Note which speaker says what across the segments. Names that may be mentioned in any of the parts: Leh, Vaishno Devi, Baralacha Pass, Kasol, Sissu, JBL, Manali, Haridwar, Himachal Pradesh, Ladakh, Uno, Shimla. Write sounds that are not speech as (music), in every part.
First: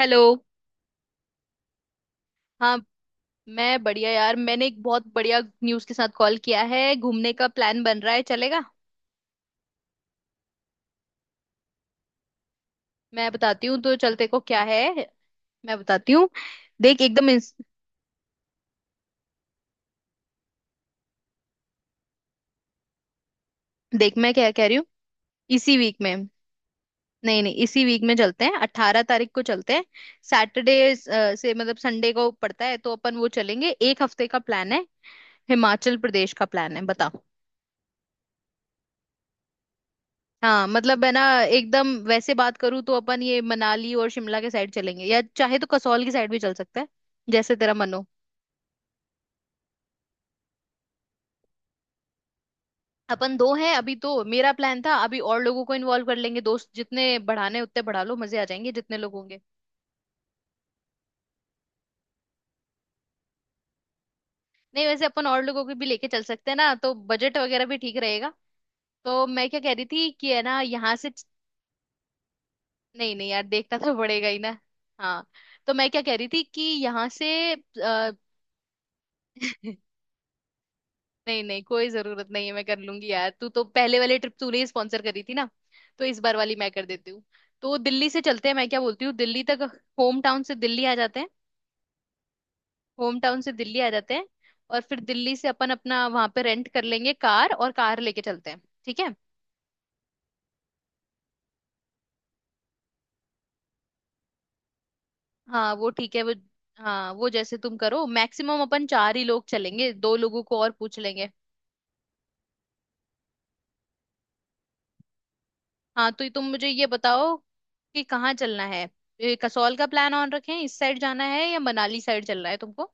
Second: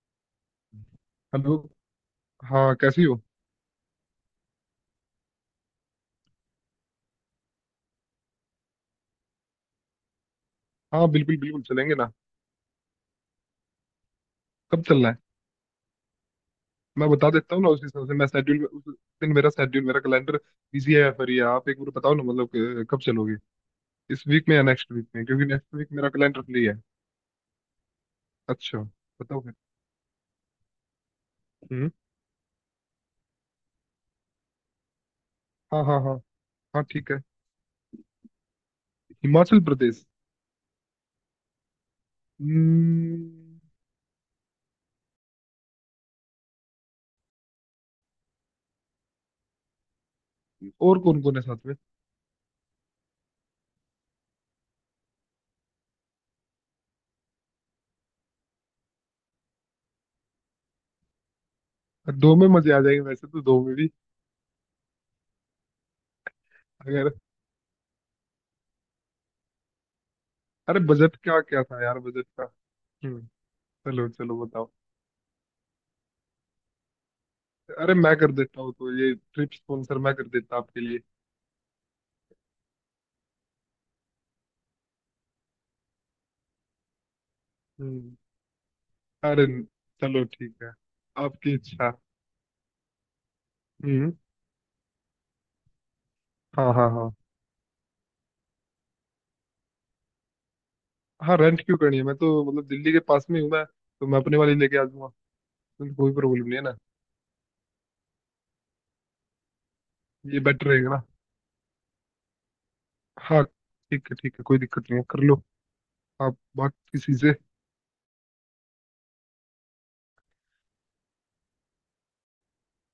Speaker 1: Hello.
Speaker 2: Hello. हाँ,
Speaker 1: हाँ,
Speaker 2: कैसी हो?
Speaker 1: मैं बढ़िया यार। मैंने एक बहुत बढ़िया न्यूज़ के साथ कॉल किया है, घूमने का प्लान बन रहा है, चलेगा?
Speaker 2: हाँ, बिल्कुल बिल्कुल चलेंगे ना।
Speaker 1: मैं बताती हूँ तो चलते को क्या
Speaker 2: कब
Speaker 1: है।
Speaker 2: चलना है?
Speaker 1: मैं बताती हूँ। देख
Speaker 2: मैं बता
Speaker 1: एकदम
Speaker 2: देता
Speaker 1: इंस...
Speaker 2: हूँ ना, उस हिसाब से मैं शेड्यूल, उस दिन मेरा शेड्यूल, मेरा कैलेंडर बिजी है या फिर ये। आप एक बार बताओ ना, मतलब कि कब चलोगे?
Speaker 1: देख,
Speaker 2: इस
Speaker 1: मैं
Speaker 2: वीक
Speaker 1: क्या
Speaker 2: में या
Speaker 1: कह रही हूँ।
Speaker 2: नेक्स्ट वीक में, क्योंकि नेक्स्ट
Speaker 1: इसी
Speaker 2: वीक
Speaker 1: वीक
Speaker 2: मेरा
Speaker 1: में।
Speaker 2: कैलेंडर फ्री है।
Speaker 1: नहीं नहीं, इसी वीक में चलते हैं,
Speaker 2: अच्छा,
Speaker 1: 18 तारीख
Speaker 2: बताओ
Speaker 1: को
Speaker 2: फिर।
Speaker 1: चलते हैं। सैटरडे से मतलब
Speaker 2: हम्म।
Speaker 1: संडे को पड़ता है तो अपन वो चलेंगे, एक हफ्ते का प्लान है।
Speaker 2: हाँ
Speaker 1: हिमाचल
Speaker 2: हाँ हाँ।
Speaker 1: प्रदेश का प्लान है,
Speaker 2: हाँ,
Speaker 1: बता।
Speaker 2: ठीक है। हिमाचल प्रदेश।
Speaker 1: हाँ, मतलब है ना, एकदम वैसे बात करूँ तो
Speaker 2: हम्म।
Speaker 1: अपन ये मनाली और शिमला के साइड चलेंगे, या चाहे तो कसौल की साइड भी चल सकता है। जैसे तेरा मन हो।
Speaker 2: और कौन कौन है साथ में?
Speaker 1: अपन दो हैं अभी, तो मेरा प्लान था अभी और लोगों को इन्वॉल्व कर लेंगे, दोस्त जितने बढ़ाने उतने बढ़ा लो, मजे आ जाएंगे जितने लोग होंगे।
Speaker 2: दो में मजे आ जाएंगे, वैसे तो दो में भी।
Speaker 1: नहीं, वैसे अपन और लोगों को भी लेके चल सकते हैं ना, तो
Speaker 2: अगर।
Speaker 1: बजट वगैरह भी ठीक रहेगा। तो मैं क्या कह रही थी कि है ना,
Speaker 2: अरे,
Speaker 1: यहाँ से।
Speaker 2: बजट का क्या था यार, बजट का।
Speaker 1: नहीं
Speaker 2: हम्म।
Speaker 1: नहीं यार, देखना तो
Speaker 2: चलो
Speaker 1: पड़ेगा ही
Speaker 2: चलो,
Speaker 1: ना।
Speaker 2: बताओ।
Speaker 1: हाँ, तो मैं क्या कह रही थी कि यहाँ से।
Speaker 2: अरे,
Speaker 1: अ,
Speaker 2: मैं कर देता हूँ तो, ये ट्रिप
Speaker 1: (laughs)
Speaker 2: स्पॉन्सर मैं कर देता आपके लिए।
Speaker 1: नहीं नहीं, कोई जरूरत नहीं है, मैं कर लूंगी यार। तू तो पहले वाले ट्रिप तूने ही स्पॉन्सर करी थी ना, तो इस बार वाली मैं कर देती हूँ। तो दिल्ली
Speaker 2: हम्म।
Speaker 1: से चलते हैं, मैं क्या बोलती हूँ, दिल्ली
Speaker 2: अरे,
Speaker 1: तक होम
Speaker 2: चलो
Speaker 1: टाउन से
Speaker 2: ठीक है,
Speaker 1: दिल्ली आ जाते हैं।
Speaker 2: आपकी इच्छा।
Speaker 1: होम टाउन से दिल्ली आ
Speaker 2: हम्म।
Speaker 1: जाते हैं, और फिर दिल्ली से अपन अपना वहां पे रेंट
Speaker 2: हाँ
Speaker 1: कर
Speaker 2: हाँ हाँ।
Speaker 1: लेंगे कार, और कार लेके चलते हैं, ठीक है।
Speaker 2: हाँ, रेंट क्यों करनी है? मैं तो मतलब दिल्ली के पास में हूँ, मैं तो मैं अपने वाली लेके आ जाऊंगा।
Speaker 1: हाँ, वो
Speaker 2: उसमें तो कोई
Speaker 1: ठीक है वो।
Speaker 2: प्रॉब्लम नहीं है ना।
Speaker 1: हाँ, वो जैसे तुम करो, मैक्सिमम अपन चार ही लोग चलेंगे, दो
Speaker 2: ये
Speaker 1: लोगों को
Speaker 2: बेटर
Speaker 1: और
Speaker 2: रहेगा
Speaker 1: पूछ
Speaker 2: ना।
Speaker 1: लेंगे।
Speaker 2: हाँ, ठीक है ठीक है, कोई दिक्कत नहीं है, कर लो।
Speaker 1: हाँ, तो ये
Speaker 2: आप
Speaker 1: तुम मुझे
Speaker 2: बात
Speaker 1: ये
Speaker 2: किसी से।
Speaker 1: बताओ कि कहाँ चलना है। ये कसौल का प्लान ऑन रखें, इस साइड जाना है, या मनाली साइड चलना है तुमको?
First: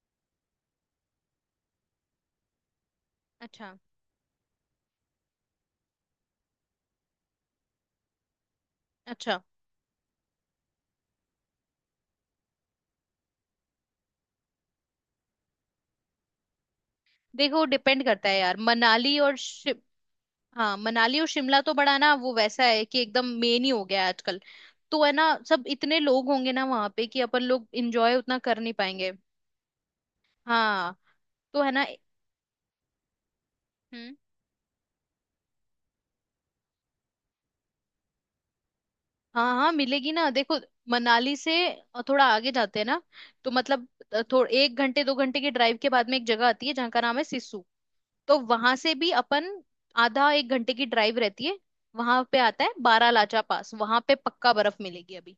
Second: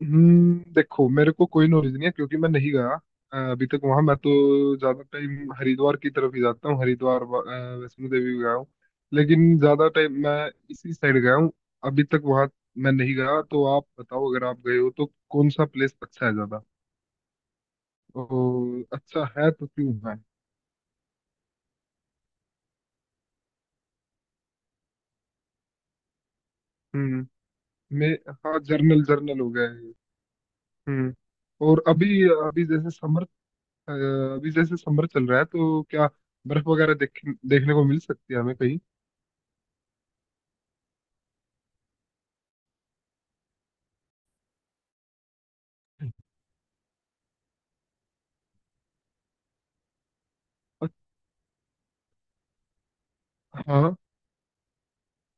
Speaker 2: देखो, मेरे को कोई नॉलेज नहीं है, क्योंकि मैं नहीं गया अभी
Speaker 1: अच्छा।
Speaker 2: तक वहां। मैं तो ज्यादा टाइम हरिद्वार की तरफ ही जाता हूँ, हरिद्वार वैष्णो देवी भी गया हूँ।
Speaker 1: अच्छा,
Speaker 2: लेकिन ज्यादा टाइम मैं इसी साइड गया हूँ, अभी तक वहां मैं नहीं गया। तो आप बताओ, अगर आप गए हो तो कौन सा प्लेस अच्छा है ज्यादा,
Speaker 1: देखो डिपेंड करता है यार,
Speaker 2: और
Speaker 1: मनाली
Speaker 2: अच्छा
Speaker 1: और
Speaker 2: है तो
Speaker 1: शिम...
Speaker 2: क्यों है?
Speaker 1: हाँ, मनाली और शिमला तो बड़ा ना, वो वैसा है कि एकदम मेन ही हो गया है आजकल। तो है ना, सब इतने लोग होंगे ना वहां पे कि
Speaker 2: हम्म।
Speaker 1: अपन लोग
Speaker 2: मैं
Speaker 1: इंजॉय उतना
Speaker 2: हाँ,
Speaker 1: कर नहीं
Speaker 2: जर्नल
Speaker 1: पाएंगे।
Speaker 2: जर्नल हो गया है।
Speaker 1: हाँ।
Speaker 2: हम्म।
Speaker 1: तो है
Speaker 2: और
Speaker 1: ना।
Speaker 2: अभी अभी जैसे समर अ,
Speaker 1: हम्म।
Speaker 2: अभी जैसे समर चल रहा है तो क्या बर्फ वगैरह देखने को मिल सकती है हमें कहीं?
Speaker 1: हाँ हाँ, मिलेगी ना, देखो। मनाली से थोड़ा आगे जाते हैं ना, तो मतलब थोड़ा एक घंटे दो घंटे के ड्राइव के बाद में एक जगह आती है जहाँ का नाम है सिस्सू। तो वहां से भी अपन आधा एक घंटे की
Speaker 2: अच्छा।
Speaker 1: ड्राइव रहती है। वहां पे आता है बारालाचा पास,
Speaker 2: हाँ,
Speaker 1: वहां पे पक्का बर्फ मिलेगी अभी।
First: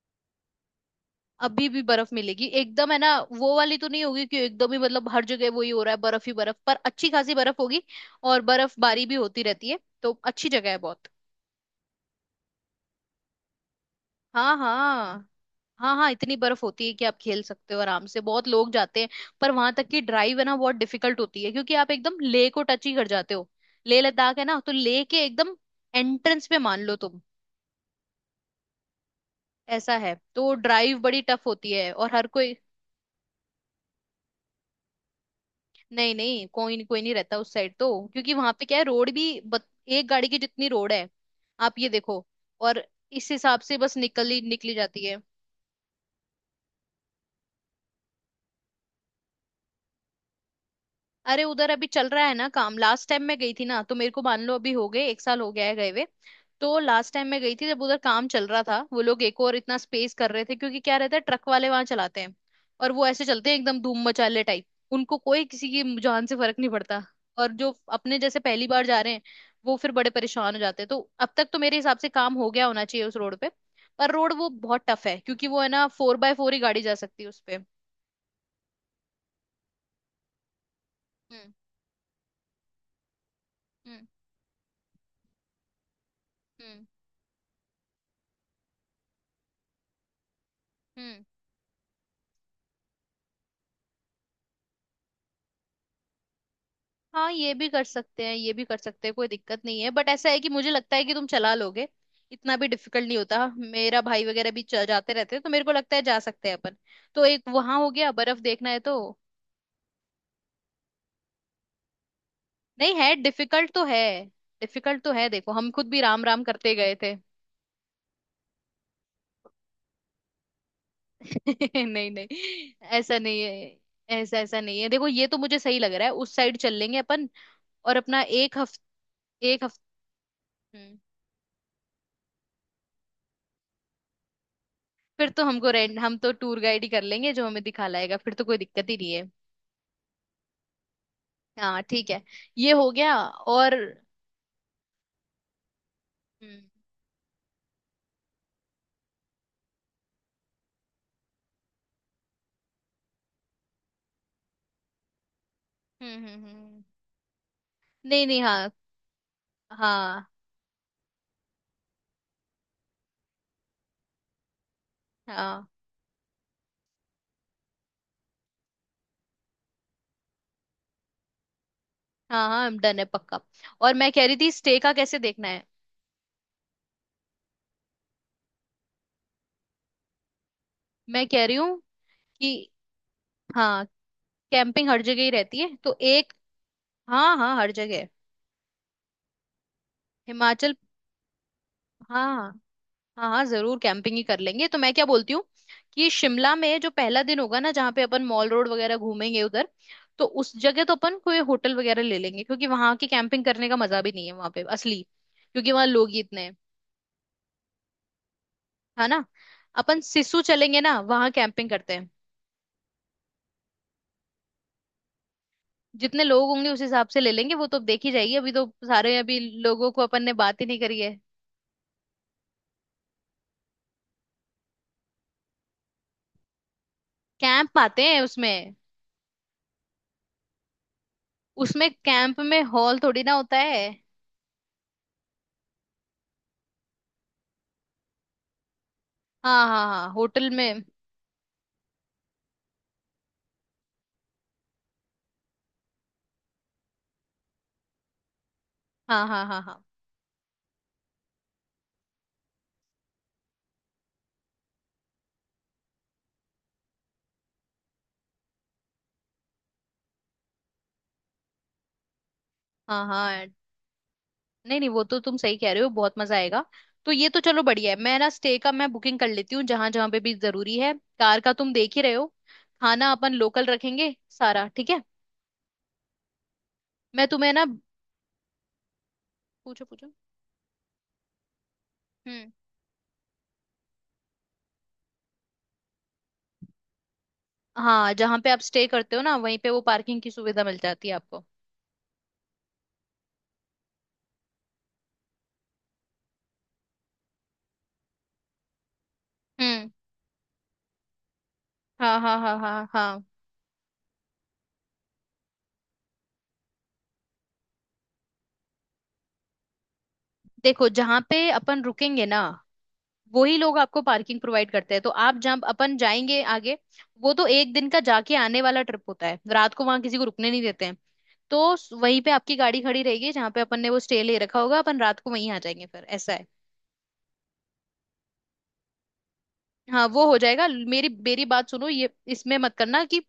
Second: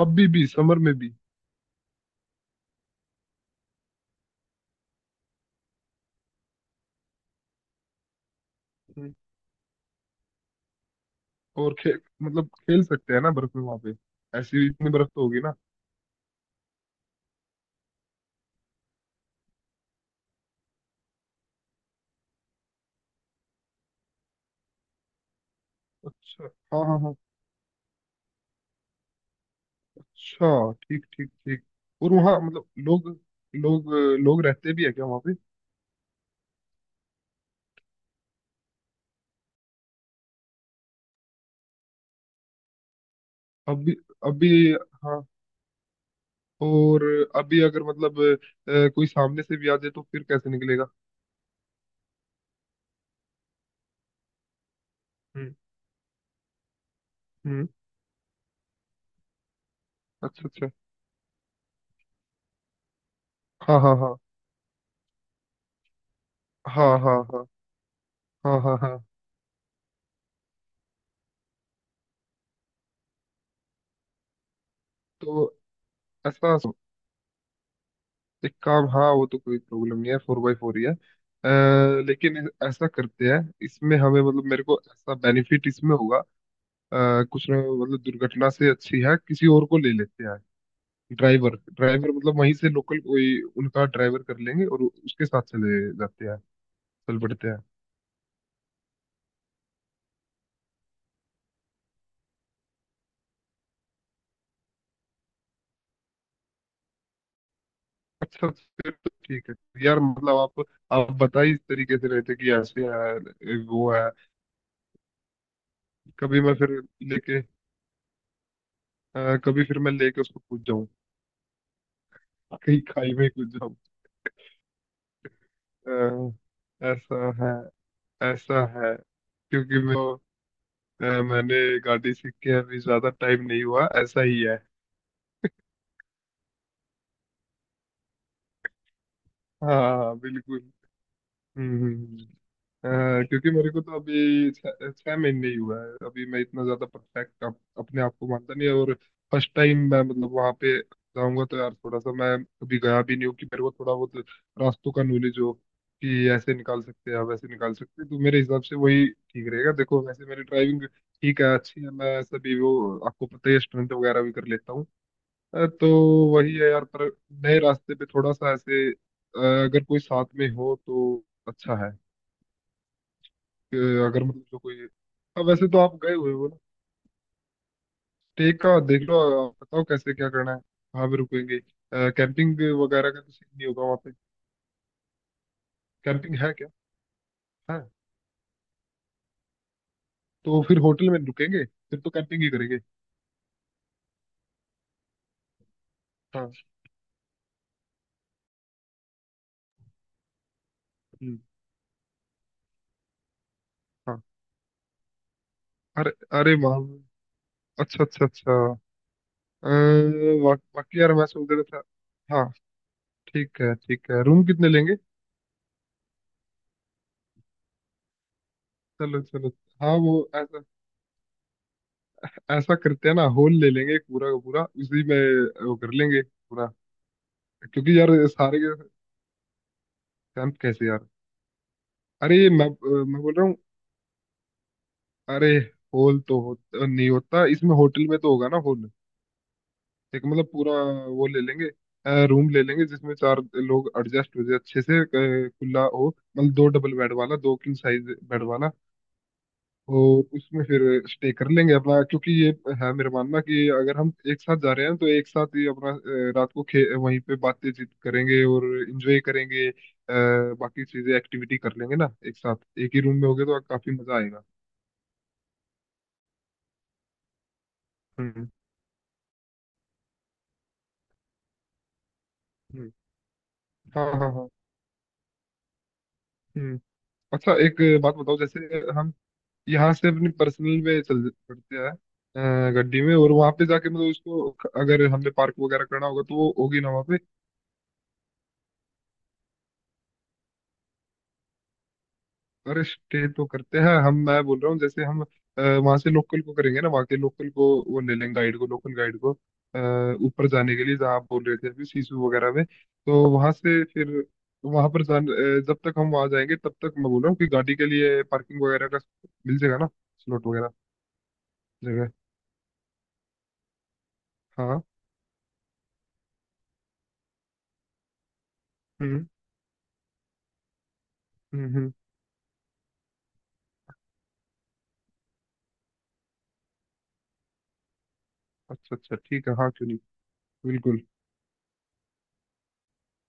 Speaker 2: अभी भी समर में भी।
Speaker 1: अभी भी बर्फ मिलेगी एकदम, है ना। वो वाली तो नहीं होगी कि एकदम ही, मतलब हर जगह वही हो रहा है बर्फ ही बर्फ, पर अच्छी खासी बर्फ होगी। और बर्फबारी
Speaker 2: हम्म,
Speaker 1: भी होती रहती है, तो अच्छी जगह है बहुत।
Speaker 2: और मतलब खेल सकते हैं ना बर्फ में वहां पे?
Speaker 1: हाँ
Speaker 2: ऐसी इतनी बर्फ तो
Speaker 1: हाँ।
Speaker 2: होगी ना?
Speaker 1: हाँ हाँ, इतनी बर्फ होती है कि आप खेल सकते हो आराम से, बहुत लोग जाते हैं। पर वहां तक की ड्राइव है ना, बहुत डिफिकल्ट होती है, क्योंकि आप एकदम लेह को टच ही कर जाते हो। लेह लद्दाख है ना, तो लेह के एकदम एंट्रेंस
Speaker 2: अच्छा।
Speaker 1: पे मान
Speaker 2: हाँ
Speaker 1: लो
Speaker 2: हाँ हाँ।
Speaker 1: तुम, ऐसा है, तो
Speaker 2: अच्छा,
Speaker 1: ड्राइव
Speaker 2: ठीक
Speaker 1: बड़ी
Speaker 2: ठीक
Speaker 1: टफ
Speaker 2: ठीक।
Speaker 1: होती है,
Speaker 2: और
Speaker 1: और हर
Speaker 2: वहाँ
Speaker 1: कोई...
Speaker 2: मतलब लोग लोग लोग रहते भी है क्या वहाँ पे?
Speaker 1: नहीं नहीं, कोई नहीं, कोई नहीं रहता उस साइड तो, क्योंकि वहां पे क्या है, एक गाड़ी की जितनी रोड है, आप ये देखो। और इस हिसाब से
Speaker 2: अभी
Speaker 1: बस निकली
Speaker 2: अभी
Speaker 1: निकली जाती है।
Speaker 2: हाँ। और अभी अगर मतलब कोई सामने से भी आ जाए तो फिर कैसे निकलेगा?
Speaker 1: अरे उधर अभी चल रहा है ना काम, लास्ट टाइम मैं गई थी ना, तो मेरे को मान लो अभी हो गए, एक साल हो
Speaker 2: हम्म।
Speaker 1: गया है गए हुए। तो लास्ट टाइम मैं गई थी
Speaker 2: हम्म।
Speaker 1: जब उधर काम चल रहा था, वो लोग एक और इतना स्पेस कर
Speaker 2: अच्छा
Speaker 1: रहे थे,
Speaker 2: अच्छा।
Speaker 1: क्योंकि क्या रहता है, ट्रक वाले वहां चलाते हैं। और वो ऐसे चलते हैं एकदम
Speaker 2: हाँ हाँ
Speaker 1: धूम
Speaker 2: हाँ।
Speaker 1: मचाले टाइप। उनको कोई किसी की जान से फर्क नहीं
Speaker 2: हाँ
Speaker 1: पड़ता।
Speaker 2: हाँ हाँ।
Speaker 1: और जो अपने जैसे
Speaker 2: हाँ
Speaker 1: पहली
Speaker 2: हाँ
Speaker 1: बार
Speaker 2: हाँ।
Speaker 1: जा रहे हैं, वो फिर बड़े परेशान हो जाते हैं। तो अब तक तो मेरे हिसाब से काम हो गया होना चाहिए उस रोड पे। पर रोड वो बहुत टफ है,
Speaker 2: तो
Speaker 1: क्योंकि वो है ना, फोर बाय फोर
Speaker 2: ऐसा,
Speaker 1: ही गाड़ी जा सकती है उस पे।
Speaker 2: एक काम, हाँ वो तो कोई प्रॉब्लम नहीं है, फोर बाई फोर ही है।
Speaker 1: हम्म।
Speaker 2: लेकिन ऐसा करते हैं, इसमें
Speaker 1: हम्म।
Speaker 2: हमें मतलब मेरे को ऐसा बेनिफिट इसमें होगा।
Speaker 1: हम्म।
Speaker 2: कुछ ना मतलब, दुर्घटना से अच्छी है, किसी और को ले लेते हैं।
Speaker 1: हम्म।
Speaker 2: ड्राइवर ड्राइवर मतलब वहीं से लोकल, कोई उनका ड्राइवर कर लेंगे और उसके साथ चले जाते हैं, चल
Speaker 1: हाँ,
Speaker 2: पड़ते
Speaker 1: ये
Speaker 2: हैं।
Speaker 1: भी कर सकते हैं, ये भी कर सकते हैं, कोई दिक्कत नहीं है, बट ऐसा है कि मुझे लगता है कि तुम चला लोगे। इतना भी डिफिकल्ट नहीं होता, मेरा भाई वगैरह भी जाते रहते हैं, तो मेरे को लगता है जा सकते हैं अपन। तो एक वहां हो गया, बर्फ
Speaker 2: अच्छा,
Speaker 1: देखना है
Speaker 2: फिर
Speaker 1: तो।
Speaker 2: तो ठीक है यार, मतलब आप बता ही इस तरीके से रहे थे कि ऐसे
Speaker 1: नहीं है,
Speaker 2: है
Speaker 1: डिफिकल्ट तो
Speaker 2: वो
Speaker 1: है।
Speaker 2: है।
Speaker 1: डिफिकल्ट तो है, देखो हम खुद भी राम
Speaker 2: कभी
Speaker 1: राम
Speaker 2: मैं
Speaker 1: करते
Speaker 2: फिर
Speaker 1: गए थे।
Speaker 2: लेके, कभी फिर मैं लेके उसको पूछ जाऊं,
Speaker 1: (laughs) नहीं नहीं,
Speaker 2: कहीं खाई
Speaker 1: ऐसा
Speaker 2: में
Speaker 1: नहीं
Speaker 2: कूद जाऊं।
Speaker 1: है। ऐसा ऐसा नहीं है, देखो, ये तो मुझे सही लग रहा है,
Speaker 2: अ,
Speaker 1: उस साइड चल लेंगे अपन।
Speaker 2: ऐसा है,
Speaker 1: और अपना एक
Speaker 2: ऐसा है,
Speaker 1: हफ्ते... एक
Speaker 2: क्योंकि
Speaker 1: हफ्ते
Speaker 2: मैंने गाड़ी सीख के अभी ज्यादा टाइम नहीं हुआ, ऐसा ही है।
Speaker 1: फिर तो हमको रेंट, हम तो टूर गाइड ही कर लेंगे जो हमें दिखा लाएगा, फिर तो कोई दिक्कत ही नहीं है।
Speaker 2: हाँ हाँ बिल्कुल। हम्म
Speaker 1: हाँ
Speaker 2: हम्म,
Speaker 1: ठीक है,
Speaker 2: हम्म।
Speaker 1: ये हो गया,
Speaker 2: क्योंकि मेरे
Speaker 1: और...
Speaker 2: को तो अभी छह छह महीने ही हुआ है, अभी मैं
Speaker 1: हम्म
Speaker 2: इतना ज्यादा परफेक्ट अपने आप को मानता नहीं। और फर्स्ट टाइम मैं मतलब वहां पे जाऊंगा तो यार, थोड़ा सा मैं अभी गया भी नहीं हूँ कि मेरे को थोड़ा बहुत रास्तों का नॉलेज हो
Speaker 1: हम्म
Speaker 2: कि
Speaker 1: हम्म
Speaker 2: ऐसे
Speaker 1: हम्म।
Speaker 2: निकाल सकते हैं या वैसे निकाल सकते हैं। तो
Speaker 1: नहीं
Speaker 2: मेरे
Speaker 1: नहीं,
Speaker 2: हिसाब
Speaker 1: हाँ।
Speaker 2: से वही ठीक रहेगा। देखो वैसे
Speaker 1: हाँ
Speaker 2: मेरी ड्राइविंग ठीक है, अच्छी है, मैं सभी वो आपको पता ही है, स्टंट वगैरह भी कर लेता हूँ।
Speaker 1: हाँ
Speaker 2: तो वही है यार, पर नए रास्ते पे थोड़ा सा ऐसे, अगर कोई साथ में हो तो अच्छा है
Speaker 1: हाँ हाँ, डन है पक्का।
Speaker 2: कि।
Speaker 1: और मैं
Speaker 2: अगर
Speaker 1: कह रही
Speaker 2: मतलब
Speaker 1: थी
Speaker 2: जो
Speaker 1: स्टे
Speaker 2: कोई,
Speaker 1: का कैसे
Speaker 2: अब
Speaker 1: देखना है।
Speaker 2: वैसे तो आप गए हुए हो ना, स्टे का देख लो, आप बताओ कैसे क्या करना है, कहाँ पे
Speaker 1: मैं कह रही
Speaker 2: रुकेंगे?
Speaker 1: हूँ
Speaker 2: कैंपिंग
Speaker 1: कि
Speaker 2: वगैरह का तो सीन नहीं होगा
Speaker 1: हाँ,
Speaker 2: वहाँ पे?
Speaker 1: कैंपिंग हर जगह ही रहती है तो एक...
Speaker 2: कैंपिंग है क्या?
Speaker 1: हाँ हाँ, हर
Speaker 2: है
Speaker 1: जगह
Speaker 2: तो
Speaker 1: हिमाचल।
Speaker 2: फिर होटल में रुकेंगे, फिर तो
Speaker 1: हाँ
Speaker 2: कैंपिंग ही
Speaker 1: हाँ।
Speaker 2: करेंगे।
Speaker 1: हाँ हाँ, जरूर कैंपिंग ही कर लेंगे। तो मैं क्या बोलती हूँ कि
Speaker 2: हाँ।
Speaker 1: शिमला में जो पहला दिन होगा ना, जहाँ पे अपन मॉल रोड वगैरह घूमेंगे उधर, तो उस जगह तो अपन कोई
Speaker 2: हम्म,
Speaker 1: होटल वगैरह ले लेंगे, क्योंकि वहां की कैंपिंग करने का मजा भी
Speaker 2: हाँ।
Speaker 1: नहीं है वहां पे असली, क्योंकि वहां लोग
Speaker 2: अरे,
Speaker 1: ही इतने
Speaker 2: अरे
Speaker 1: हैं।
Speaker 2: वहाँ अच्छा अच्छा अच्छा।
Speaker 1: है ना। अपन सिसु चलेंगे ना,
Speaker 2: बाकी यार मैं
Speaker 1: वहां
Speaker 2: सोच रहा
Speaker 1: कैंपिंग
Speaker 2: था।
Speaker 1: करते हैं।
Speaker 2: हाँ, ठीक है ठीक है, रूम कितने लेंगे?
Speaker 1: जितने लोग होंगे उस हिसाब से ले लेंगे, वो तो देखी जाएगी, अभी तो सारे
Speaker 2: चलो
Speaker 1: अभी
Speaker 2: चलो।
Speaker 1: लोगों
Speaker 2: हाँ,
Speaker 1: को
Speaker 2: वो
Speaker 1: अपन ने बात
Speaker 2: ऐसा,
Speaker 1: ही नहीं करी है।
Speaker 2: ऐसा करते हैं ना, हॉल ले लेंगे पूरा का पूरा, उसी में वो कर लेंगे पूरा।
Speaker 1: कैंप
Speaker 2: क्योंकि
Speaker 1: आते
Speaker 2: यार
Speaker 1: हैं
Speaker 2: सारे
Speaker 1: उसमें।
Speaker 2: के, कैंप कैसे यार?
Speaker 1: उसमें
Speaker 2: अरे
Speaker 1: कैंप
Speaker 2: ये
Speaker 1: में हॉल थोड़ी
Speaker 2: मैं
Speaker 1: ना
Speaker 2: बोल रहा हूँ,
Speaker 1: होता है।
Speaker 2: अरे होल तो नहीं होता इसमें, होटल में तो होगा ना होल।
Speaker 1: हाँ हाँ हाँ,
Speaker 2: एक मतलब
Speaker 1: होटल
Speaker 2: पूरा
Speaker 1: में।
Speaker 2: वो ले लेंगे, रूम ले लेंगे जिसमें चार लोग एडजस्ट हो जाए अच्छे से, खुला हो, मतलब दो डबल बेड वाला, दो किंग साइज बेड वाला।
Speaker 1: हाँ हाँ हाँ हाँ
Speaker 2: और उसमें फिर स्टे कर लेंगे अपना। क्योंकि ये है मेरा मानना कि अगर हम एक साथ जा रहे हैं तो एक साथ ही अपना, रात को खे वहीं पे बातचीत करेंगे और एंजॉय करेंगे, बाकी चीजें एक्टिविटी कर लेंगे ना। एक साथ एक ही
Speaker 1: हाँ
Speaker 2: रूम में होगे
Speaker 1: हाँ।
Speaker 2: तो काफी मजा आएगा।
Speaker 1: नहीं नहीं, वो तो तुम सही कह रहे हो, बहुत मजा आएगा। तो ये तो चलो बढ़िया है, मैं ना
Speaker 2: हम्म
Speaker 1: स्टे का मैं बुकिंग कर लेती हूँ जहां जहां पे भी जरूरी है। कार का तुम देख ही रहे हो।
Speaker 2: हम्म।
Speaker 1: खाना अपन लोकल
Speaker 2: हाँ
Speaker 1: रखेंगे
Speaker 2: हाँ हाँ।
Speaker 1: सारा, ठीक है।
Speaker 2: हम्म।
Speaker 1: मैं तुम्हें
Speaker 2: अच्छा,
Speaker 1: ना...
Speaker 2: एक बात बताओ, जैसे हम
Speaker 1: पूछो
Speaker 2: यहाँ से
Speaker 1: पूछो।
Speaker 2: अपनी पर्सनल में चल पड़ते हैं,
Speaker 1: हम्म।
Speaker 2: गड्डी में, और वहां पे जाके मतलब उसको, अगर हमने पार्क वगैरह करना होगा तो वो होगी ना वहाँ पे?
Speaker 1: हाँ, जहां पे आप स्टे करते हो ना, वहीं पे वो पार्किंग की सुविधा मिल जाती है आपको।
Speaker 2: अरे स्टे तो करते हैं हम, मैं बोल रहा हूँ जैसे हम वहां से लोकल को करेंगे ना, वहाँ के लोकल को, वो ले लेंगे गाइड को, लोकल गाइड को।
Speaker 1: हम्म।
Speaker 2: ऊपर जाने के लिए जहाँ आप बोल रहे थे अभी
Speaker 1: हाँ
Speaker 2: सीसू
Speaker 1: हाँ
Speaker 2: वगैरह
Speaker 1: हाँ
Speaker 2: में,
Speaker 1: हाँ
Speaker 2: तो
Speaker 1: हाँ।
Speaker 2: वहां से फिर वहां पर जान, जब तक हम वहां जाएंगे तब तक, मैं बोल रहा हूँ कि गाड़ी के लिए पार्किंग वगैरह का मिल जाएगा ना, स्लॉट वगैरह,
Speaker 1: देखो, जहां पे अपन
Speaker 2: जगह?
Speaker 1: रुकेंगे ना, वही लोग आपको पार्किंग प्रोवाइड
Speaker 2: हाँ।
Speaker 1: करते हैं, तो आप जब अपन जाएंगे आगे, वो तो एक दिन का जाके आने वाला ट्रिप
Speaker 2: हम्म
Speaker 1: होता है, रात को वहां किसी को रुकने नहीं देते हैं। तो
Speaker 2: हम्म।
Speaker 1: वहीं पे आपकी गाड़ी खड़ी रहेगी जहाँ पे अपन ने वो स्टे ले रखा होगा, अपन रात को वहीं आ जाएंगे, फिर ऐसा है।
Speaker 2: अच्छा अच्छा ठीक है, हाँ क्यों नहीं,
Speaker 1: हाँ वो हो जाएगा।
Speaker 2: बिल्कुल।
Speaker 1: मेरी मेरी बात सुनो, ये इसमें मत करना कि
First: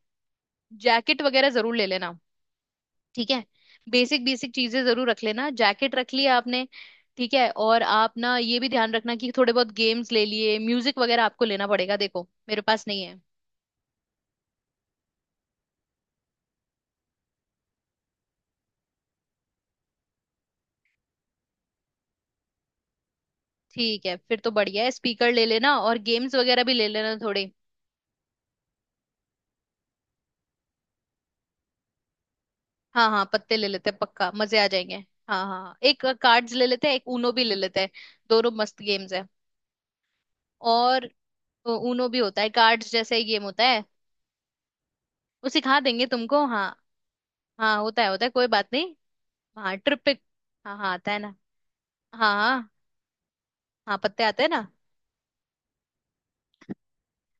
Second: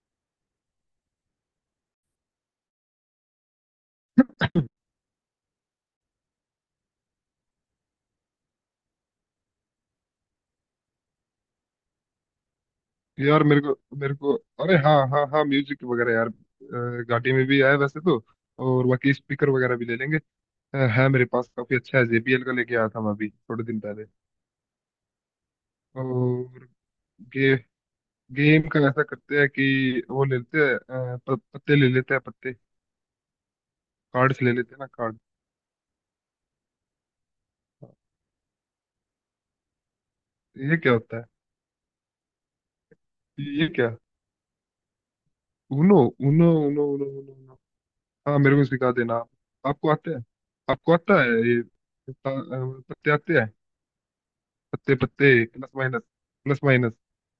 Speaker 1: जैकेट वगैरह जरूर ले लेना, ठीक है। बेसिक बेसिक चीजें जरूर रख लेना, जैकेट रख लिया आपने? ठीक है। और आप ना ये भी ध्यान रखना कि थोड़े बहुत गेम्स ले लिए, म्यूजिक वगैरह आपको लेना पड़ेगा, देखो मेरे पास नहीं है।
Speaker 2: यार मेरे को, मेरे को, अरे हाँ हाँ हाँ, म्यूजिक वगैरह यार, गाड़ी में भी आया वैसे तो, और बाकी स्पीकर वगैरह भी ले लेंगे। है मेरे पास काफी अच्छा है, जेबीएल का लेके आया था मैं अभी थोड़े दिन पहले।
Speaker 1: ठीक है, फिर तो बढ़िया है, स्पीकर ले लेना, और गेम्स वगैरह
Speaker 2: और
Speaker 1: भी ले लेना थोड़े।
Speaker 2: गे, गेम का ऐसा करते हैं कि वो ले लेते हैं, पत्ते ले लेते हैं, पत्ते,
Speaker 1: हाँ हाँ, पत्ते ले लेते हैं, पक्का
Speaker 2: कार्ड्स ले
Speaker 1: मजे आ
Speaker 2: लेते हैं ना,
Speaker 1: जाएंगे।
Speaker 2: कार्ड।
Speaker 1: हाँ हाँ हाँ, एक कार्ड्स ले लेते हैं, एक ऊनो भी ले लेते हैं, दोनों मस्त गेम्स है।
Speaker 2: ये क्या
Speaker 1: और
Speaker 2: होता है?
Speaker 1: ऊनो भी होता है, कार्ड्स जैसा ही गेम होता
Speaker 2: ये
Speaker 1: है,
Speaker 2: क्या?
Speaker 1: वो सिखा
Speaker 2: उनो,
Speaker 1: देंगे तुमको,
Speaker 2: उनो
Speaker 1: हाँ।
Speaker 2: उनो उनो उनो उनो।
Speaker 1: हाँ, होता है होता है,
Speaker 2: हाँ,
Speaker 1: कोई
Speaker 2: मेरे को
Speaker 1: बात
Speaker 2: सिखा
Speaker 1: नहीं।
Speaker 2: देना आप।
Speaker 1: हाँ,
Speaker 2: आपको
Speaker 1: ट्रिप
Speaker 2: आते
Speaker 1: पे।
Speaker 2: हैं?
Speaker 1: हाँ हाँ,
Speaker 2: आपको
Speaker 1: आता है
Speaker 2: आता है
Speaker 1: ना।
Speaker 2: ये
Speaker 1: हाँ हाँ
Speaker 2: पत्ते आते हैं?
Speaker 1: हाँ, पत्ते आते हैं ना।
Speaker 2: पत्ते, पत्ते, प्लस माइनस, प्लस माइनस।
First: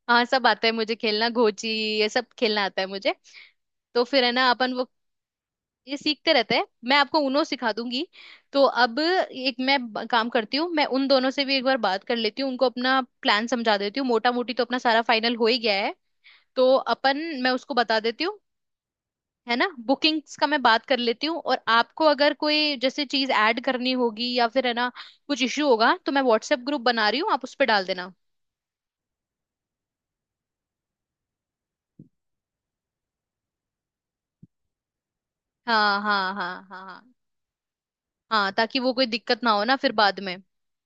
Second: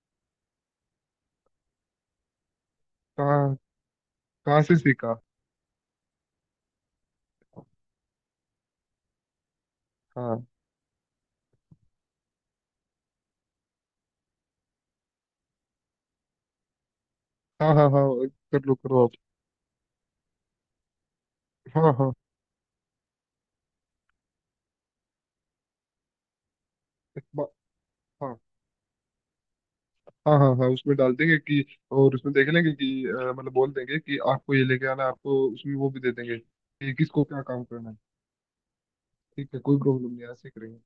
Speaker 1: हाँ, सब आता है मुझे, खेलना घोची ये सब खेलना आता है मुझे।
Speaker 2: कहाँ?
Speaker 1: तो फिर है ना,
Speaker 2: कहाँ
Speaker 1: अपन
Speaker 2: से
Speaker 1: वो
Speaker 2: सीखा?
Speaker 1: ये सीखते रहते हैं, मैं आपको उनो सिखा दूंगी। तो अब एक मैं काम
Speaker 2: हाँ
Speaker 1: करती हूँ, मैं उन दोनों से भी एक बार बात कर लेती हूँ, उनको अपना प्लान समझा देती हूँ, मोटा मोटी तो अपना सारा फाइनल हो ही गया है। तो अपन... मैं
Speaker 2: हाँ
Speaker 1: उसको
Speaker 2: हाँ।
Speaker 1: बता
Speaker 2: हाँ,
Speaker 1: देती हूँ,
Speaker 2: कर लो, करो आप।
Speaker 1: है ना, बुकिंग्स का मैं बात कर लेती हूँ। और
Speaker 2: हाँ
Speaker 1: आपको
Speaker 2: हाँ।
Speaker 1: अगर कोई जैसे चीज ऐड करनी होगी या फिर है ना, कुछ इश्यू होगा, तो मैं व्हाट्सएप ग्रुप बना रही
Speaker 2: एक
Speaker 1: हूँ, आप
Speaker 2: बार।
Speaker 1: उस पर डाल देना।
Speaker 2: हाँ हाँ हाँ हाँ, उसमें डाल देंगे कि, और उसमें देख लेंगे कि, मतलब बोल देंगे कि आपको ये लेके आना है, आपको उसमें वो भी
Speaker 1: हाँ
Speaker 2: दे
Speaker 1: हाँ
Speaker 2: देंगे
Speaker 1: हाँ हाँ
Speaker 2: कि
Speaker 1: हाँ
Speaker 2: किसको क्या काम करना है।
Speaker 1: हाँ, ताकि वो कोई दिक्कत
Speaker 2: ठीक
Speaker 1: ना
Speaker 2: है,
Speaker 1: हो ना
Speaker 2: कोई
Speaker 1: फिर
Speaker 2: प्रॉब्लम
Speaker 1: बाद
Speaker 2: नहीं है,
Speaker 1: में।
Speaker 2: ऐसे ही करेंगे।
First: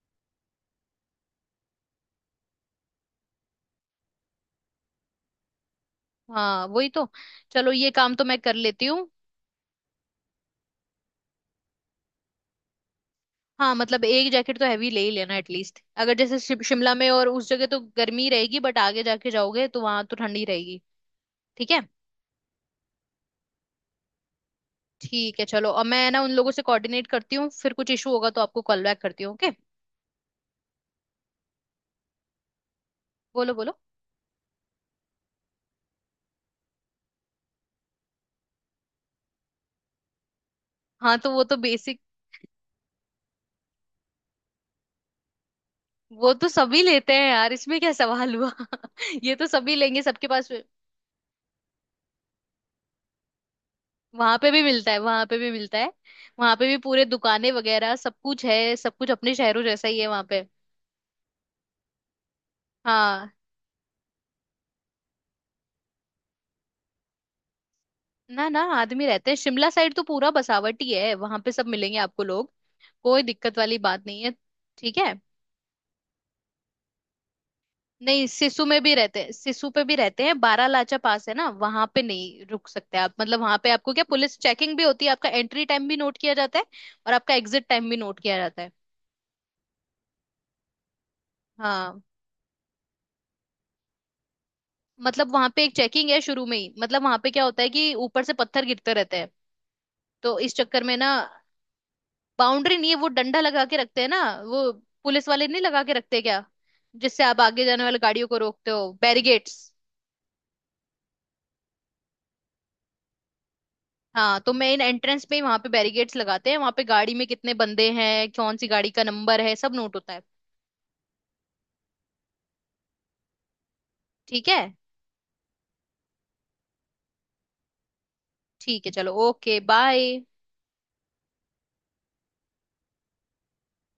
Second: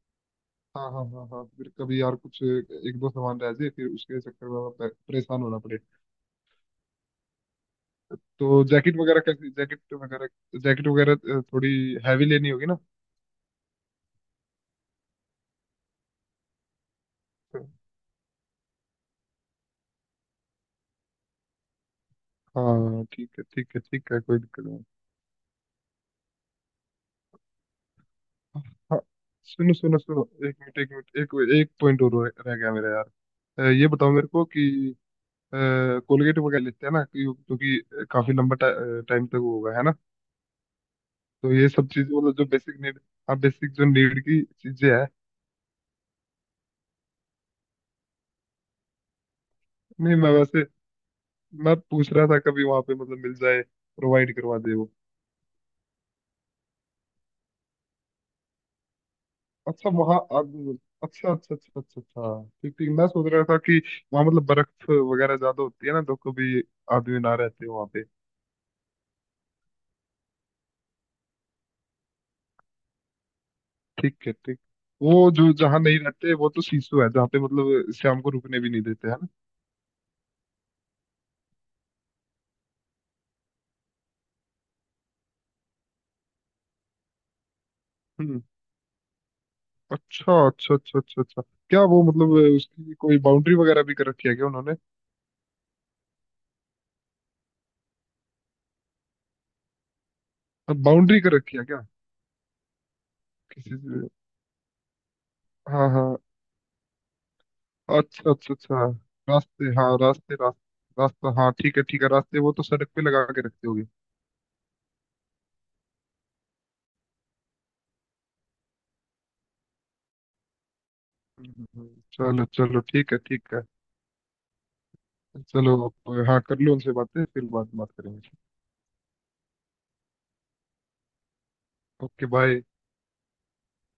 Speaker 2: हाँ हाँ हाँ हाँ। फिर कभी यार कुछ एक दो सामान रह जाए, फिर उसके चक्कर में परेशान होना पड़े।
Speaker 1: हाँ वही तो। चलो, ये काम तो मैं कर
Speaker 2: तो
Speaker 1: लेती
Speaker 2: जैकेट
Speaker 1: हूँ।
Speaker 2: वगैरह, कैसी जैकेट वगैरह, जैकेट वगैरह थोड़ी हैवी लेनी होगी ना?
Speaker 1: हाँ, मतलब एक जैकेट तो हैवी ले ही लेना एटलीस्ट, अगर जैसे शिमला में और उस जगह तो गर्मी रहेगी, बट आगे जाके जाओगे तो वहां तो ठंडी रहेगी। ठीक है।
Speaker 2: हाँ, ठीक है ठीक है ठीक है, कोई दिक्कत नहीं।
Speaker 1: ठीक है, चलो अब मैं ना उन लोगों से कोऑर्डिनेट करती हूँ, फिर कुछ इशू होगा तो आपको कॉल
Speaker 2: हाँ।
Speaker 1: बैक करती हूँ, ओके।
Speaker 2: सुनो सुनो सुनो, एक मिनट एक मिनट, एक एक पॉइंट और रह रह गया मेरा यार।
Speaker 1: बोलो बोलो।
Speaker 2: ये बताओ मेरे को कि, कोलगेट वगैरह लेते हैं ना, क्योंकि काफी लंबा टाइम तक वो होगा है ना।
Speaker 1: हाँ, तो वो
Speaker 2: तो
Speaker 1: तो
Speaker 2: ये सब
Speaker 1: बेसिक...
Speaker 2: चीज मतलब जो बेसिक नीड, हाँ बेसिक जो नीड की चीजें है।
Speaker 1: वो तो सभी लेते हैं यार, इसमें क्या सवाल हुआ। (laughs) ये तो सभी लेंगे
Speaker 2: नहीं,
Speaker 1: सबके
Speaker 2: मैं
Speaker 1: पास।
Speaker 2: वैसे, मैं पूछ रहा था कभी वहां पे मतलब मिल जाए, प्रोवाइड
Speaker 1: वहां पे
Speaker 2: करवा
Speaker 1: भी
Speaker 2: दे वो।
Speaker 1: मिलता है, वहां पे भी मिलता है। वहां पे भी पूरे दुकानें वगैरह सब कुछ है, सब कुछ अपने शहरों जैसा
Speaker 2: अच्छा
Speaker 1: ही है
Speaker 2: वहाँ
Speaker 1: वहां पे।
Speaker 2: अब- अच्छा अच्छा अच्छा अच्छा अच्छा, ठीक ठीक। मैं
Speaker 1: हाँ।
Speaker 2: सोच रहा था कि वहाँ मतलब बर्फ वगैरह ज्यादा होती है ना, तो कभी आदमी ना रहते वहाँ पे।
Speaker 1: ना ना, आदमी रहते हैं, शिमला साइड तो पूरा बसावट ही है, वहां पे सब मिलेंगे आपको लोग। कोई दिक्कत वाली बात
Speaker 2: ठीक
Speaker 1: नहीं
Speaker 2: है,
Speaker 1: है।
Speaker 2: ठीक।
Speaker 1: ठीक है।
Speaker 2: वो जो जहाँ नहीं रहते वो तो सीसू है, जहाँ पे मतलब शाम
Speaker 1: नहीं,
Speaker 2: को रुकने
Speaker 1: सिसु
Speaker 2: भी
Speaker 1: में
Speaker 2: नहीं
Speaker 1: भी
Speaker 2: देते, है
Speaker 1: रहते
Speaker 2: ना?
Speaker 1: हैं, सिसु पे भी रहते हैं, 12 लाचा पास है ना, वहां पे नहीं रुक सकते आप। मतलब वहां पे आपको क्या, पुलिस चेकिंग भी होती है, आपका एंट्री टाइम भी नोट किया जाता है और आपका एग्जिट टाइम भी नोट किया
Speaker 2: हम्म।
Speaker 1: जाता है।
Speaker 2: अच्छा अच्छा अच्छा अच्छा अच्छा। क्या
Speaker 1: हाँ।
Speaker 2: वो मतलब उसकी कोई बाउंड्री वगैरह भी कर रखी है क्या उन्होंने?
Speaker 1: मतलब वहां पे एक चेकिंग है शुरू में ही, मतलब वहां पे क्या होता है कि ऊपर से पत्थर गिरते रहते हैं, तो इस चक्कर में ना।
Speaker 2: बाउंड्री कर रखी है क्या?
Speaker 1: बाउंड्री नहीं है, वो डंडा लगा के
Speaker 2: किसी
Speaker 1: रखते हैं
Speaker 2: से।
Speaker 1: ना, वो पुलिस वाले नहीं लगा
Speaker 2: हाँ
Speaker 1: के
Speaker 2: हाँ।
Speaker 1: रखते क्या, जिससे आप आगे जाने वाली गाड़ियों
Speaker 2: अच्छा
Speaker 1: को
Speaker 2: अच्छा
Speaker 1: रोकते
Speaker 2: अच्छा।
Speaker 1: हो, बैरिगेट्स।
Speaker 2: रास्ते, हाँ रास्ते रास्ते, रास्ता, हाँ ठीक है ठीक है, रास्ते वो तो सड़क पे लगा के रखते होगे।
Speaker 1: हाँ, तो मेन एंट्रेंस पे ही वहां पे बैरिगेट्स लगाते हैं, वहां पे गाड़ी में कितने बंदे हैं, कौन सी गाड़ी का नंबर है, सब नोट होता है।
Speaker 2: चलो चलो, ठीक है ठीक है।
Speaker 1: ठीक है।
Speaker 2: चलो अब, हाँ कर लो उनसे बातें, फिर बाद में बात करेंगे।
Speaker 1: ठीक है, चलो ओके, बाय।
Speaker 2: Okay, bye.